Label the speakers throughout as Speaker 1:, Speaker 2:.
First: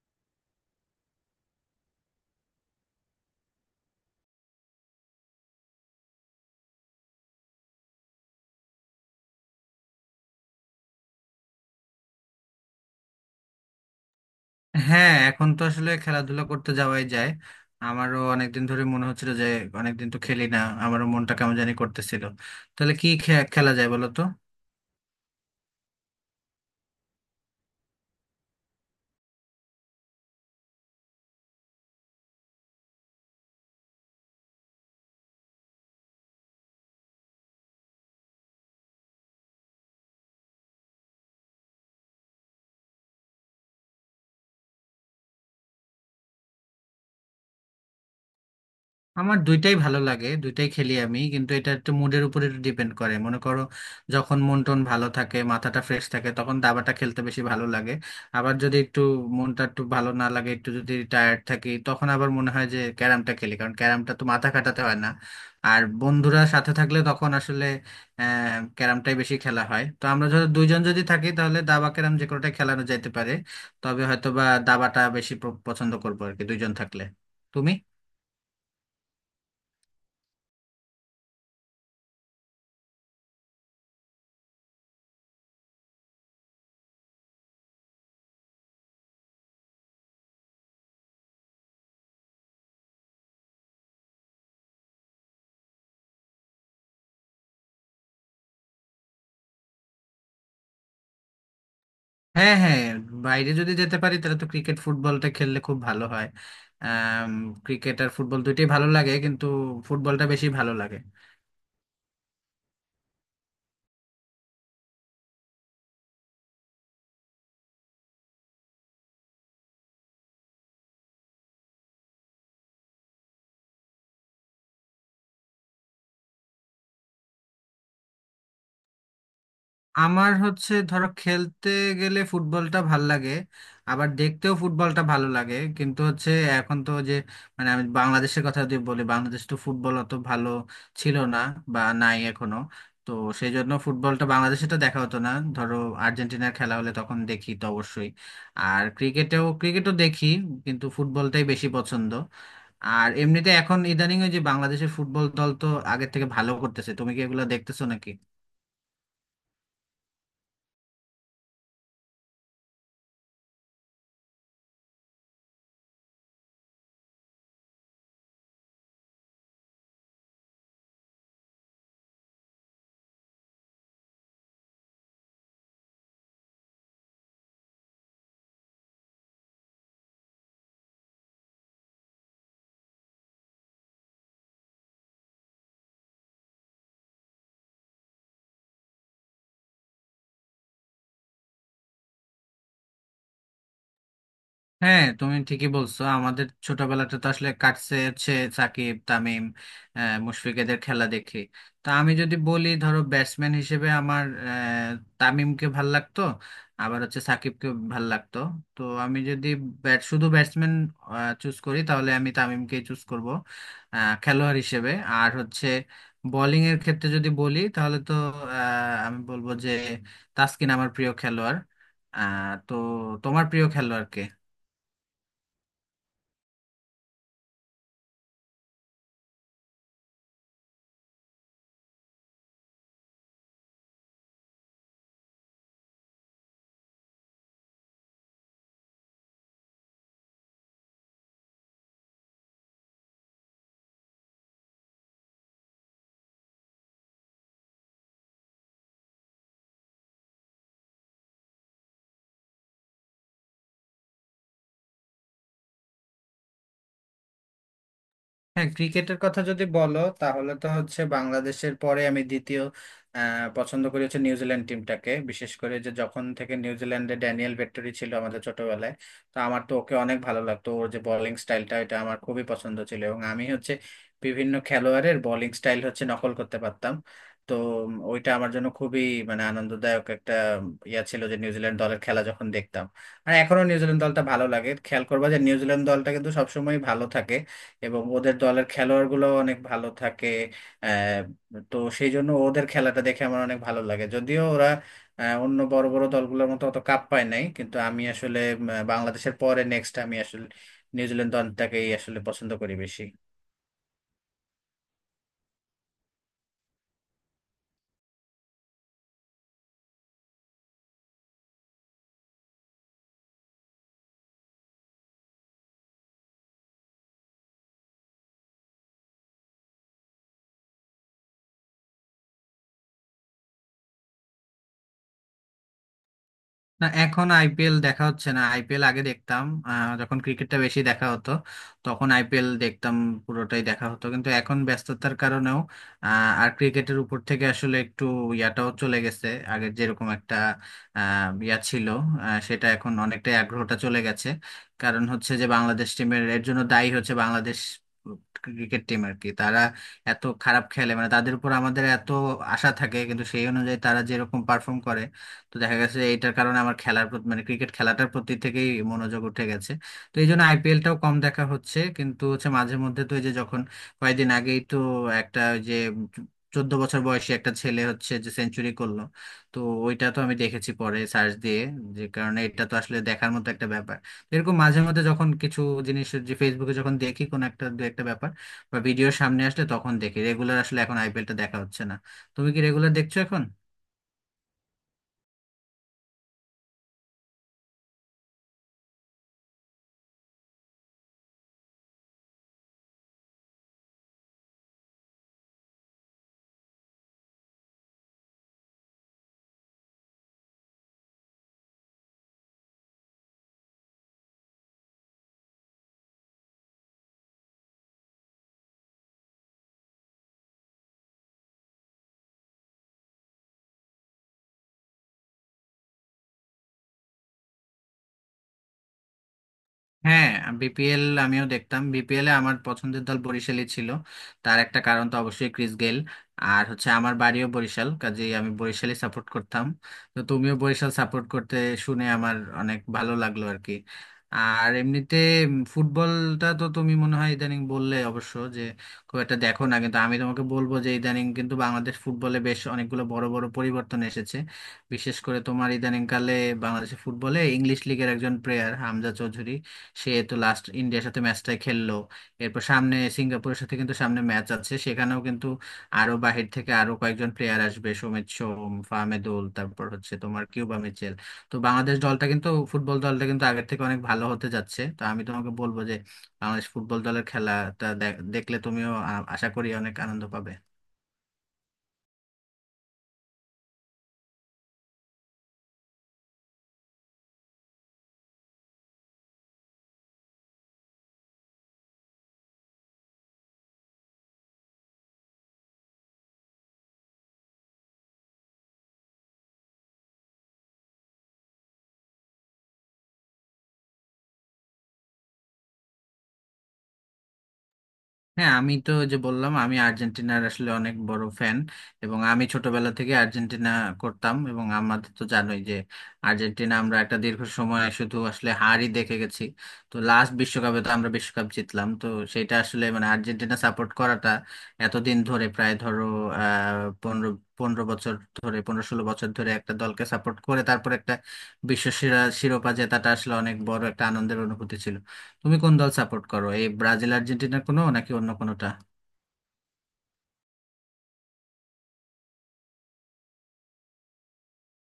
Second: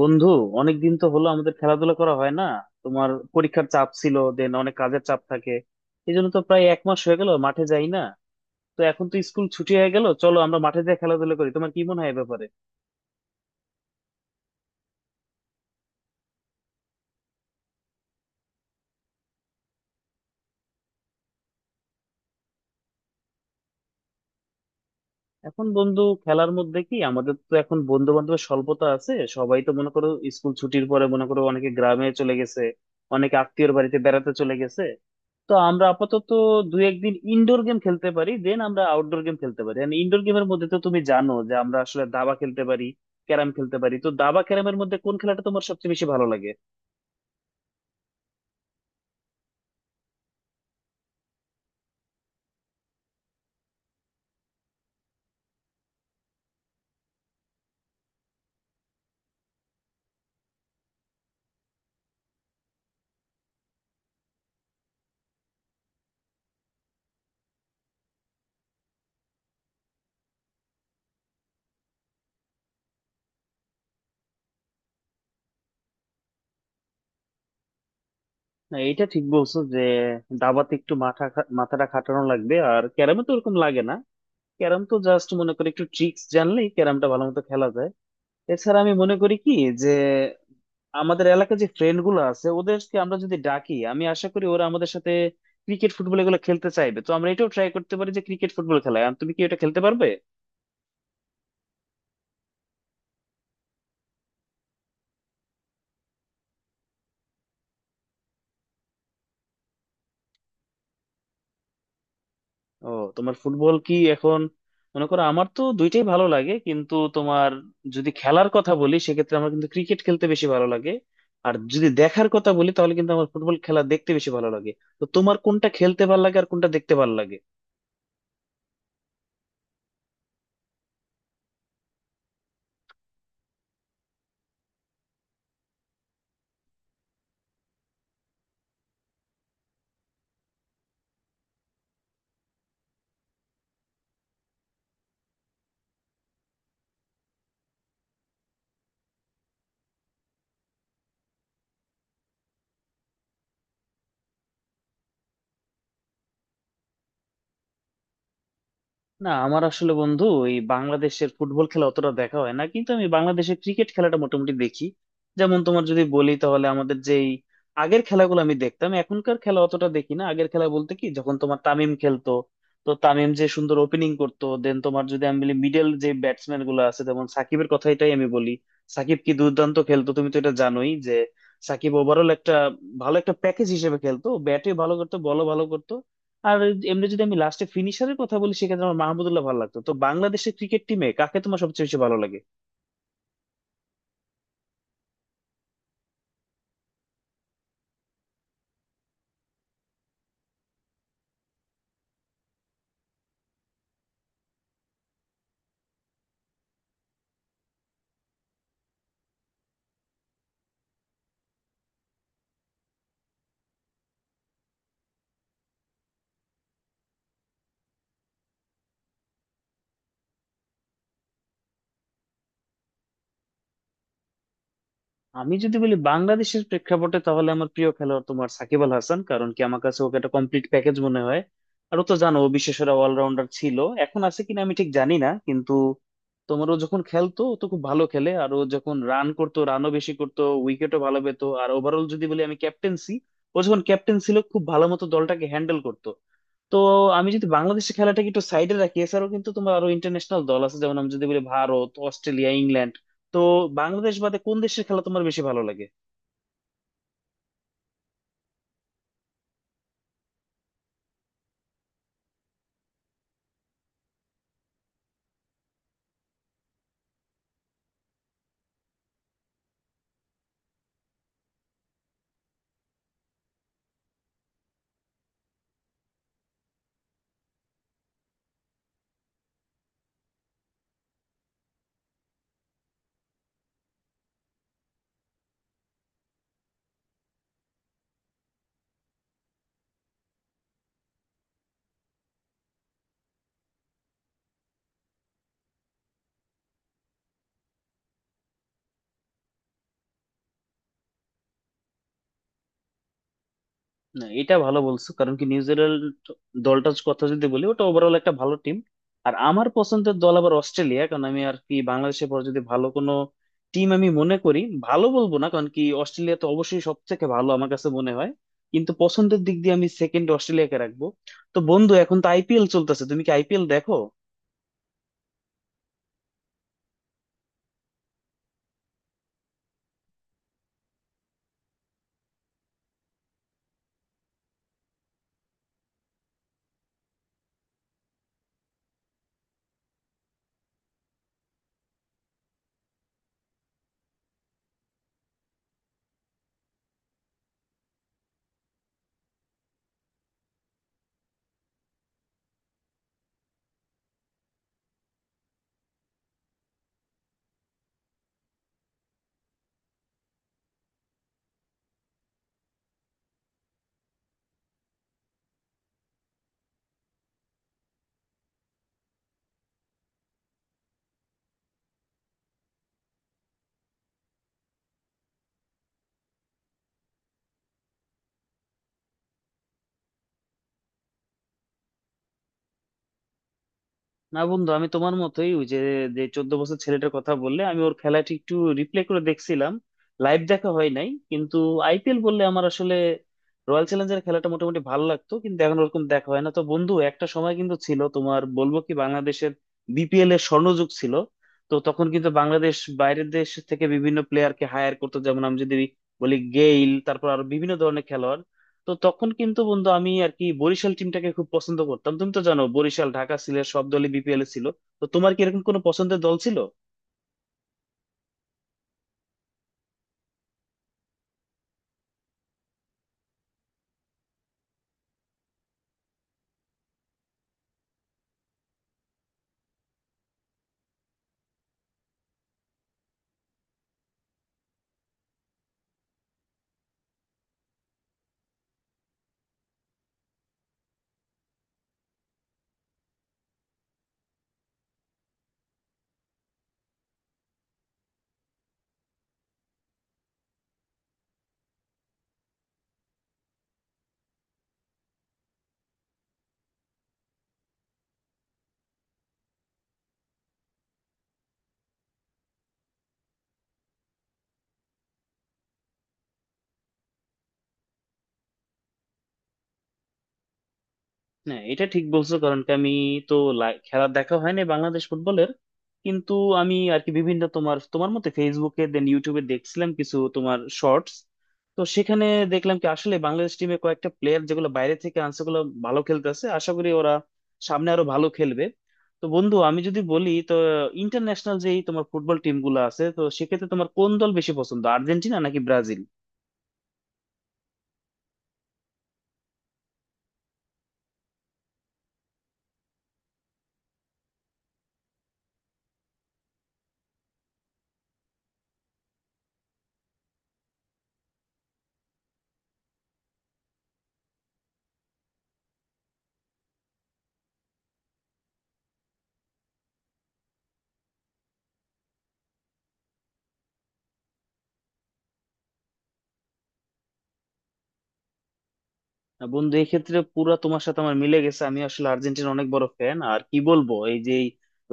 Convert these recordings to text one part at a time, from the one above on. Speaker 1: বন্ধু, অনেকদিন তো হলো আমাদের খেলাধুলা করা হয় না। তোমার পরীক্ষার চাপ ছিল, দেন অনেক কাজের চাপ থাকে। এই জন্য তো প্রায় এক মাস হয়ে গেল মাঠে যাই না। তো এখন তো স্কুল ছুটি হয়ে গেল, চলো আমরা মাঠে যাই খেলাধুলা করি। তোমার কি মনে হয় এ ব্যাপারে?
Speaker 2: হ্যাঁ, এখন তো আসলে খেলাধুলা করতে যাওয়াই যায়। আমারও অনেকদিন ধরে মনে হচ্ছিল যে অনেকদিন তো খেলি না, আমারও মনটা কেমন জানি করতেছিল। তাহলে কি খেলা যায় বলো তো।
Speaker 1: এখন বন্ধু খেলার মধ্যে কি আমাদের তো এখন বন্ধু বান্ধবের স্বল্পতা আছে। সবাই তো মনে করো, স্কুল ছুটির পরে মনে করো অনেকে গ্রামে চলে গেছে, অনেকে আত্মীয়র বাড়িতে বেড়াতে চলে গেছে। তো আমরা আপাতত দু একদিন ইনডোর গেম খেলতে পারি, দেন আমরা আউটডোর গেম খেলতে পারি। এন্ড ইনডোর গেমের মধ্যে তো তুমি জানো যে আমরা আসলে দাবা খেলতে পারি, ক্যারাম খেলতে পারি। তো দাবা ক্যারামের মধ্যে কোন খেলাটা তোমার সবচেয়ে বেশি ভালো লাগে?
Speaker 2: আমার দুইটাই ভালো লাগে, দুইটাই খেলি আমি, কিন্তু এটা একটু মুডের উপর একটু ডিপেন্ড করে, মনে করো। যখন মন টন ভালো থাকে, মাথাটা ফ্রেশ থাকে, তখন দাবাটা খেলতে বেশি ভালো লাগে। আবার যদি একটু মনটা একটু ভালো না লাগে, একটু যদি টায়ার্ড থাকি, তখন আবার মনে হয় যে ক্যারামটা খেলি, কারণ ক্যারামটা তো মাথা খাটাতে হয় না। আর বন্ধুরা সাথে থাকলে তখন আসলে ক্যারামটাই বেশি খেলা হয়। তো আমরা ধরো দুইজন যদি থাকি তাহলে দাবা ক্যারাম যে কোনোটাই খেলানো যেতে পারে, তবে হয়তো বা দাবাটা বেশি পছন্দ করবো আর কি দুইজন থাকলে। তুমি।
Speaker 1: না, এটা ঠিক বলছো যে দাবাতে একটু মাথা মাথাটা খাটানো লাগবে, আর ক্যারামে তো ওরকম লাগে না। ক্যারাম তো জাস্ট মনে করি একটু ট্রিক্স জানলেই ক্যারামটা ভালো মতো খেলা যায়। এছাড়া আমি মনে করি কি, যে আমাদের এলাকার যে ফ্রেন্ড গুলো আছে ওদেরকে আমরা যদি ডাকি আমি আশা করি ওরা আমাদের সাথে ক্রিকেট ফুটবল এগুলো খেলতে চাইবে। তো আমরা এটাও ট্রাই করতে পারি যে ক্রিকেট ফুটবল খেলায়। তুমি কি এটা খেলতে পারবে?
Speaker 2: হ্যাঁ, হ্যাঁ, বাইরে যদি যেতে পারি তাহলে তো ক্রিকেট ফুটবলটা খেললে খুব ভালো হয়। ক্রিকেট আর ফুটবল দুইটাই ভালো লাগে, কিন্তু ফুটবলটা বেশি ভালো লাগে।
Speaker 1: ও, তোমার ফুটবল কি এখন মনে করো আমার তো দুইটাই ভালো লাগে, কিন্তু তোমার যদি খেলার কথা বলি সেক্ষেত্রে আমার কিন্তু ক্রিকেট খেলতে বেশি ভালো লাগে। আর যদি দেখার কথা বলি তাহলে কিন্তু আমার ফুটবল খেলা দেখতে বেশি ভালো লাগে। তো তোমার কোনটা খেলতে ভালো লাগে আর কোনটা দেখতে ভালো লাগে?
Speaker 2: আমার হচ্ছে ধরো খেলতে গেলে ফুটবলটা ভাল লাগে, আবার দেখতেও ফুটবলটা ভালো লাগে, কিন্তু হচ্ছে এখন তো যে মানে আমি বাংলাদেশের কথা যদি বলি, বাংলাদেশ তো ফুটবল অত ভালো ছিল না বা নাই এখনো। তো সেই জন্য ফুটবলটা বাংলাদেশে তো দেখা হতো না। ধরো আর্জেন্টিনার খেলা হলে তখন দেখি তো অবশ্যই, আর ক্রিকেটেও ক্রিকেটও দেখি, কিন্তু ফুটবলটাই বেশি পছন্দ। আর এমনিতে এখন ইদানিং ওই যে বাংলাদেশের ফুটবল দল তো আগের থেকে ভালো করতেছে, তুমি কি এগুলো দেখতেছো নাকি?
Speaker 1: না, আমার আসলে বন্ধু এই বাংলাদেশের ফুটবল খেলা অতটা দেখা হয় না, কিন্তু আমি বাংলাদেশের ক্রিকেট খেলাটা মোটামুটি দেখি। যেমন তোমার যদি বলি তাহলে আমাদের যেই আগের খেলাগুলো আমি দেখতাম, এখনকার খেলা অতটা দেখি না। আগের খেলা বলতে কি যখন তোমার তামিম খেলতো, তো তামিম যে সুন্দর ওপেনিং করতো, দেন তোমার যদি আমি বলি মিডল যে ব্যাটসম্যান গুলো আছে, যেমন সাকিবের কথাটাই আমি বলি। সাকিব কি দুর্দান্ত খেলতো, তুমি তো এটা জানোই যে সাকিব ওভারঅল একটা ভালো একটা প্যাকেজ হিসেবে খেলতো, ব্যাটে ভালো করতো বলও ভালো করতো। আর এমনি যদি আমি লাস্টে ফিনিশারের কথা বলি সেক্ষেত্রে আমার মাহমুদুল্লাহ ভালো লাগতো। তো বাংলাদেশের ক্রিকেট টিমে কাকে তোমার সবচেয়ে বেশি ভালো লাগে?
Speaker 2: হ্যাঁ, তুমি ঠিকই বলছো, আমাদের ছোটবেলাটা তো আসলে কাটছে হচ্ছে সাকিব তামিম মুশফিকদের খেলা দেখে। তা আমি যদি বলি ধরো ব্যাটসম্যান হিসেবে আমার তামিমকে ভাল লাগতো, আবার হচ্ছে সাকিবকে ভাল লাগতো। তো আমি যদি শুধু ব্যাটসম্যান চুজ করি তাহলে আমি তামিমকে চুজ করব খেলোয়াড় হিসেবে। আর হচ্ছে বোলিং এর ক্ষেত্রে যদি বলি তাহলে তো আমি বলবো যে তাসকিন আমার প্রিয় খেলোয়াড়। তো তোমার প্রিয় খেলোয়াড় কে?
Speaker 1: আমি যদি বলি বাংলাদেশের প্রেক্ষাপটে তাহলে আমার প্রিয় খেলোয়াড় তোমার সাকিব আল হাসান, কারণ কি আমার কাছে ওকে একটা কমপ্লিট প্যাকেজ মনে হয়। আর ও তো জানো ও বিশ্বসেরা অলরাউন্ডার ছিল, এখন আছে কিনা আমি ঠিক জানি না। কিন্তু তোমার ও যখন খেলতো ও তো খুব ভালো খেলে, আর ও যখন রান করতো রানও বেশি করতো উইকেটও ভালো পেতো। আর ওভারঅল যদি বলি আমি ক্যাপ্টেন্সি, ও যখন ক্যাপ্টেন ছিল খুব ভালো মতো দলটাকে হ্যান্ডেল করতো। তো আমি যদি বাংলাদেশের খেলাটাকে একটু সাইডে রাখি, এছাড়াও কিন্তু তোমার আরো ইন্টারন্যাশনাল দল আছে, যেমন আমি যদি বলি ভারত, অস্ট্রেলিয়া, ইংল্যান্ড। তো বাংলাদেশ বাদে কোন দেশের খেলা তোমার বেশি ভালো লাগে?
Speaker 2: হ্যাঁ, ক্রিকেটের কথা যদি বলো তাহলে তো হচ্ছে বাংলাদেশের পরে আমি দ্বিতীয় পছন্দ করি হচ্ছে নিউজিল্যান্ড টিমটাকে। বিশেষ করে যে যখন থেকে নিউজিল্যান্ডে ড্যানিয়েল ভেট্টরি ছিল আমাদের ছোটবেলায়, তো আমার তো ওকে অনেক ভালো লাগতো। ওর যে বোলিং স্টাইলটা এটা আমার খুবই পছন্দ ছিল, এবং আমি হচ্ছে বিভিন্ন খেলোয়াড়ের বোলিং স্টাইল হচ্ছে নকল করতে পারতাম। তো ওইটা আমার জন্য খুবই মানে আনন্দদায়ক একটা ইয়া ছিল, যে নিউজিল্যান্ড দলের খেলা যখন দেখতাম। আর এখনো নিউজিল্যান্ড দলটা ভালো লাগে, খেয়াল করবা যে নিউজিল্যান্ড দলটা কিন্তু সবসময় ভালো থাকে এবং ওদের দলের খেলোয়াড়গুলো অনেক ভালো থাকে। আহ, তো সেই জন্য ওদের খেলাটা দেখে আমার অনেক ভালো লাগে। যদিও ওরা অন্য বড় বড় দলগুলোর মতো অত কাপ পায় নাই, কিন্তু আমি আসলে বাংলাদেশের পরে নেক্সট আমি আসলে নিউজিল্যান্ড দলটাকেই আসলে পছন্দ করি বেশি।
Speaker 1: না, এটা ভালো বলছো, কারণ কি নিউজিল্যান্ড দলটার কথা যদি বলি ওটা ওভারঅল একটা ভালো টিম। আর আমার পছন্দের দল আবার অস্ট্রেলিয়া, কারণ আমি আর কি বাংলাদেশের পর যদি ভালো কোনো টিম আমি মনে করি, ভালো বলবো না কারণ কি অস্ট্রেলিয়া তো অবশ্যই সব থেকে ভালো আমার কাছে মনে হয়। কিন্তু পছন্দের দিক দিয়ে আমি সেকেন্ড অস্ট্রেলিয়াকে রাখবো। তো বন্ধু এখন তো আইপিএল চলতেছে, তুমি কি আইপিএল দেখো?
Speaker 2: না, এখন আইপিএল দেখা হচ্ছে না। আইপিএল আগে দেখতাম যখন ক্রিকেটটা বেশি দেখা হতো তখন আইপিএল দেখতাম, পুরোটাই দেখা হতো। কিন্তু এখন ব্যস্ততার কারণেও আর ক্রিকেটের উপর থেকে আসলে একটু ইয়াটাও চলে গেছে। আগের যেরকম একটা ইয়া ছিল সেটা এখন অনেকটাই আগ্রহটা চলে গেছে। কারণ হচ্ছে যে বাংলাদেশ টিমের, এর জন্য দায়ী হচ্ছে বাংলাদেশ ক্রিকেট টিম আর কি। তারা এত খারাপ খেলে, মানে তাদের উপর আমাদের এত আশা থাকে কিন্তু সেই অনুযায়ী তারা যেরকম পারফর্ম করে, তো দেখা গেছে এটার কারণে আমার খেলার প্রতি, মানে ক্রিকেট খেলাটার প্রতি থেকেই মনোযোগ উঠে গেছে। তো এই জন্য আইপিএলটাও কম দেখা হচ্ছে, কিন্তু হচ্ছে মাঝে মধ্যে। তো এই যে যখন কয়েকদিন আগেই তো একটা ওই যে 14 বছর বয়সী একটা ছেলে হচ্ছে যে সেঞ্চুরি করলো, তো ওইটা তো আমি দেখেছি পরে সার্চ দিয়ে। যে কারণে এটা তো আসলে দেখার মতো একটা ব্যাপার। তো এরকম মাঝে মধ্যে যখন কিছু জিনিস যে ফেসবুকে যখন দেখি কোন একটা দু একটা ব্যাপার বা ভিডিওর সামনে আসলে তখন দেখি। রেগুলার আসলে এখন আইপিএলটা দেখা হচ্ছে না, তুমি কি রেগুলার দেখছো এখন?
Speaker 1: না বন্ধু, আমি তোমার মতোই ওই যে যে 14 বছর ছেলেটার কথা বললে, আমি ওর খেলাটি একটু রিপ্লে করে দেখছিলাম, লাইভ দেখা হয় নাই। কিন্তু আইপিএল বললে আমার আসলে রয়্যাল চ্যালেঞ্জার্স খেলাটা মোটামুটি ভালো লাগতো, কিন্তু এখন ওরকম দেখা হয় না। তো বন্ধু একটা সময় কিন্তু ছিল, তোমার বলবো কি বাংলাদেশের বিপিএল এর স্বর্ণযুগ ছিল। তো তখন কিন্তু বাংলাদেশ বাইরের দেশ থেকে বিভিন্ন প্লেয়ারকে হায়ার করতো, যেমন আমি যদি বলি গেইল, তারপর আরো বিভিন্ন ধরনের খেলোয়াড়। তো তখন কিন্তু বন্ধু আমি আর কি বরিশাল টিমটাকে খুব পছন্দ করতাম, তুমি তো জানো বরিশাল, ঢাকা, সিলেট সব দলই বিপিএল এ ছিল। তো তোমার কি এরকম কোনো পছন্দের দল ছিল?
Speaker 2: হ্যাঁ, বিপিএল আমিও দেখতাম। বিপিএল এ আমার পছন্দের দল বরিশালই ছিল, তার একটা কারণ তো অবশ্যই ক্রিস গেল। আর হচ্ছে আমার বাড়িও বরিশাল, কাজেই আমি বরিশালই সাপোর্ট করতাম। তো তুমিও বরিশাল সাপোর্ট করতে শুনে আমার অনেক ভালো লাগলো আর কি। আর এমনিতে ফুটবলটা তো তুমি মনে হয় ইদানিং বললে অবশ্য যে খুব একটা দেখো না, কিন্তু আমি তোমাকে বলবো যে ইদানিং কিন্তু বাংলাদেশ ফুটবলে বেশ অনেকগুলো বড় বড় পরিবর্তন এসেছে। বিশেষ করে তোমার ইদানিংকালে বাংলাদেশের ফুটবলে ইংলিশ লিগের একজন প্লেয়ার হামজা চৌধুরী, সে তো লাস্ট ইন্ডিয়ার সাথে ম্যাচটাই খেললো। এরপর সামনে সিঙ্গাপুরের সাথে কিন্তু সামনে ম্যাচ আছে, সেখানেও কিন্তু আরো বাহির থেকে আরো কয়েকজন প্লেয়ার আসবে, সৌমিত সোম, ফাহমিদুল, তারপর হচ্ছে তোমার কিউবা মিচেল। তো বাংলাদেশ দলটা কিন্তু, ফুটবল দলটা কিন্তু আগের থেকে অনেক ভালো হতে যাচ্ছে। তো আমি তোমাকে বলবো যে বাংলাদেশ ফুটবল দলের খেলাটা দেখলে তুমিও আশা করি অনেক আনন্দ পাবে।
Speaker 1: না, এটা ঠিক বলছো, কারণ কি আমি তো খেলা দেখা হয়নি বাংলাদেশ ফুটবলের। কিন্তু আমি আর কি বিভিন্ন তোমার তোমার মতে ফেসবুকে, দেন ইউটিউবে দেখছিলাম কিছু তোমার শর্টস। তো সেখানে দেখলাম কি আসলে বাংলাদেশ টিমে কয়েকটা প্লেয়ার যেগুলো বাইরে থেকে আনছে ওগুলো ভালো খেলতেছে, আশা করি ওরা সামনে আরো ভালো খেলবে। তো বন্ধু আমি যদি বলি তো, ইন্টারন্যাশনাল যেই তোমার ফুটবল টিম গুলো আছে, তো সেক্ষেত্রে তোমার কোন দল বেশি পছন্দ, আর্জেন্টিনা নাকি ব্রাজিল?
Speaker 2: হ্যাঁ, আমি তো ওই যে বললাম আমি আর্জেন্টিনার আসলে অনেক বড় ফ্যান, এবং আমি ছোটবেলা থেকে আর্জেন্টিনা করতাম। এবং আমাদের তো জানোই যে আর্জেন্টিনা আমরা একটা দীর্ঘ সময় শুধু আসলে হারই দেখে গেছি। তো লাস্ট বিশ্বকাপে তো আমরা বিশ্বকাপ জিতলাম, তো সেটা আসলে মানে আর্জেন্টিনা সাপোর্ট করাটা এতদিন ধরে প্রায় ধরো আহ পনেরো পনেরো বছর ধরে, 15-16 বছর ধরে একটা দলকে সাপোর্ট করে তারপর একটা বিশ্ব সেরা শিরোপা জেতাটা আসলে অনেক বড় একটা আনন্দের অনুভূতি ছিল। তুমি কোন দল সাপোর্ট করো, এই ব্রাজিল আর্জেন্টিনার কোনো নাকি অন্য কোনোটা?
Speaker 1: না বন্ধু, এক্ষেত্রে পুরা তোমার সাথে আমার মিলে গেছে। আমি আসলে আর্জেন্টিনা অনেক বড় ফ্যান, আর কি বলবো এই যে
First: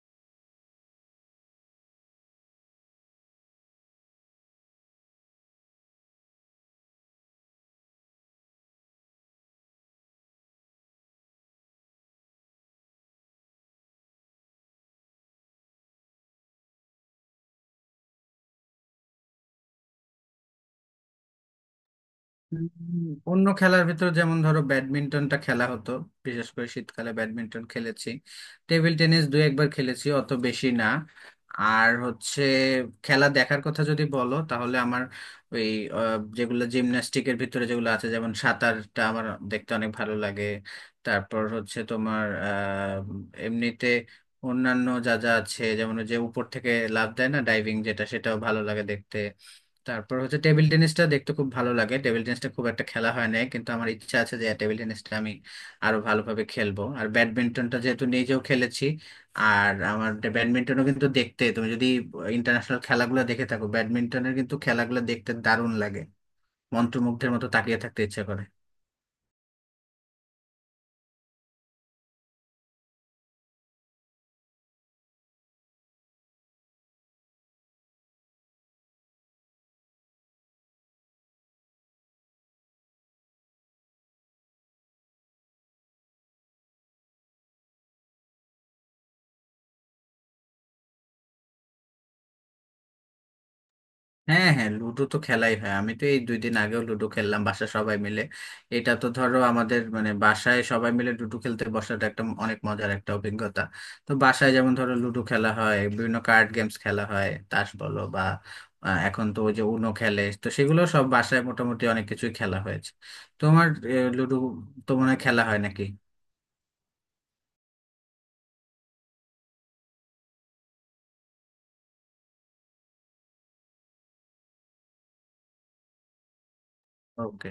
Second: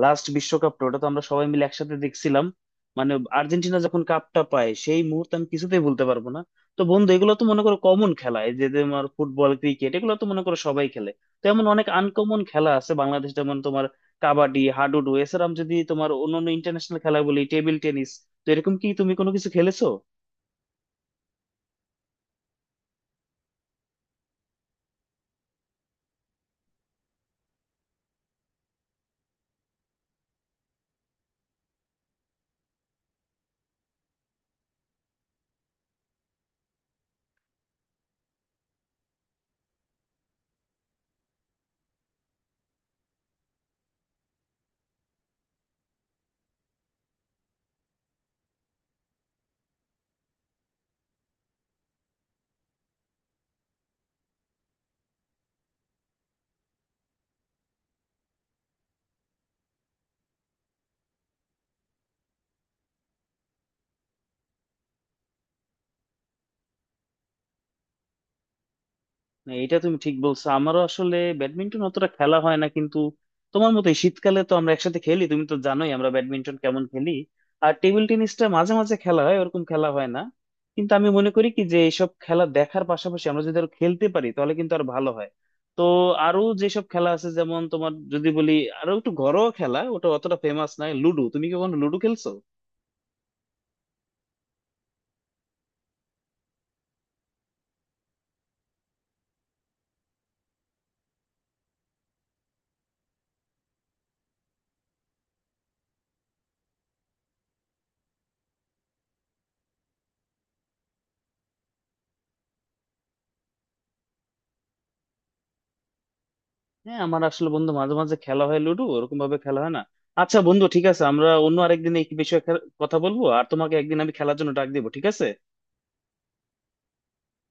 Speaker 1: লাস্ট বিশ্বকাপটা ওটা তো আমরা সবাই মিলে একসাথে দেখছিলাম। মানে আর্জেন্টিনা যখন কাপটা পায় সেই মুহূর্ত আমি কিছুতেই ভুলতে পারবো না। তো বন্ধু এগুলো তো মনে করো কমন খেলা, এই যে তোমার ফুটবল ক্রিকেট এগুলো তো মনে করো সবাই খেলে। তো এমন অনেক আনকমন খেলা আছে বাংলাদেশ, যেমন তোমার কাবাডি, হাডুডু, এছাড়া আমি যদি তোমার অন্যান্য ইন্টারন্যাশনাল খেলা বলি টেবিল টেনিস। তো এরকম কি তুমি কোনো কিছু খেলেছো?
Speaker 2: অন্য খেলার ভিতর যেমন ধরো ব্যাডমিন্টনটা খেলা হতো, বিশেষ করে শীতকালে ব্যাডমিন্টন খেলেছি। টেবিল টেনিস দু একবার খেলেছি, অত বেশি না। আর হচ্ছে খেলা দেখার কথা যদি বলো তাহলে আমার ওই যেগুলো জিমন্যাস্টিকের ভিতরে যেগুলো আছে যেমন সাঁতারটা আমার দেখতে অনেক ভালো লাগে। তারপর হচ্ছে তোমার এমনিতে অন্যান্য যা যা আছে যেমন ওই যে উপর থেকে লাফ দেয় না, ডাইভিং যেটা, সেটাও ভালো লাগে দেখতে। তারপর হচ্ছে টেবিল টেনিসটা দেখতে খুব ভালো লাগে। টেবিল টেনিসটা খুব একটা খেলা হয় না, কিন্তু আমার ইচ্ছা আছে যে টেবিল টেনিসটা আমি আরো ভালোভাবে খেলবো। আর ব্যাডমিন্টনটা যেহেতু নিজেও খেলেছি, আর আমার ব্যাডমিন্টনও কিন্তু দেখতে, তুমি যদি ইন্টারন্যাশনাল খেলাগুলো দেখে থাকো, ব্যাডমিন্টনের কিন্তু খেলাগুলো দেখতে দারুণ লাগে, মন্ত্রমুগ্ধের মতো তাকিয়ে থাকতে ইচ্ছা করে।
Speaker 1: না, এটা তুমি ঠিক বলছো, আমারও আসলে ব্যাডমিন্টন অতটা খেলা হয় না, কিন্তু তোমার মতো এই শীতকালে তো আমরা একসাথে খেলি, তুমি তো জানোই আমরা ব্যাডমিন্টন কেমন খেলি। আর টেবিল টেনিসটা মাঝে মাঝে খেলা হয়, ওরকম খেলা হয় না। কিন্তু আমি মনে করি কি যে এইসব খেলা দেখার পাশাপাশি আমরা যদি আরো খেলতে পারি তাহলে কিন্তু আর ভালো হয়। তো আরো যেসব খেলা আছে যেমন তোমার যদি বলি, আরো একটু ঘরোয়া খেলা, ওটা অতটা ফেমাস নয়, লুডো, তুমি কি কখনো লুডো খেলছো?
Speaker 2: হ্যাঁ, হ্যাঁ, লুডো তো খেলাই হয়। আমি তো এই 2 দিন আগেও লুডো খেললাম বাসায় সবাই মিলে। এটা তো ধরো আমাদের মানে বাসায় সবাই মিলে লুডো খেলতে বসাটা একটা অনেক মজার একটা অভিজ্ঞতা। তো বাসায় যেমন ধরো লুডো খেলা হয়, বিভিন্ন কার্ড গেমস খেলা হয়, তাস বলো বা এখন তো ওই যে উনো খেলে, তো সেগুলো সব বাসায় মোটামুটি অনেক কিছুই খেলা হয়েছে। তোমার লুডো তো মনে হয় খেলা হয় নাকি?
Speaker 1: হ্যাঁ, আমার আসলে বন্ধু মাঝে মাঝে খেলা হয় লুডো, ওরকম ভাবে খেলা হয় না। আচ্ছা বন্ধু ঠিক আছে, আমরা অন্য আরেকদিন এই বিষয়ে কথা বলবো, আর তোমাকে একদিন আমি খেলার জন্য ডাক দিব, ঠিক আছে?
Speaker 2: ওকে।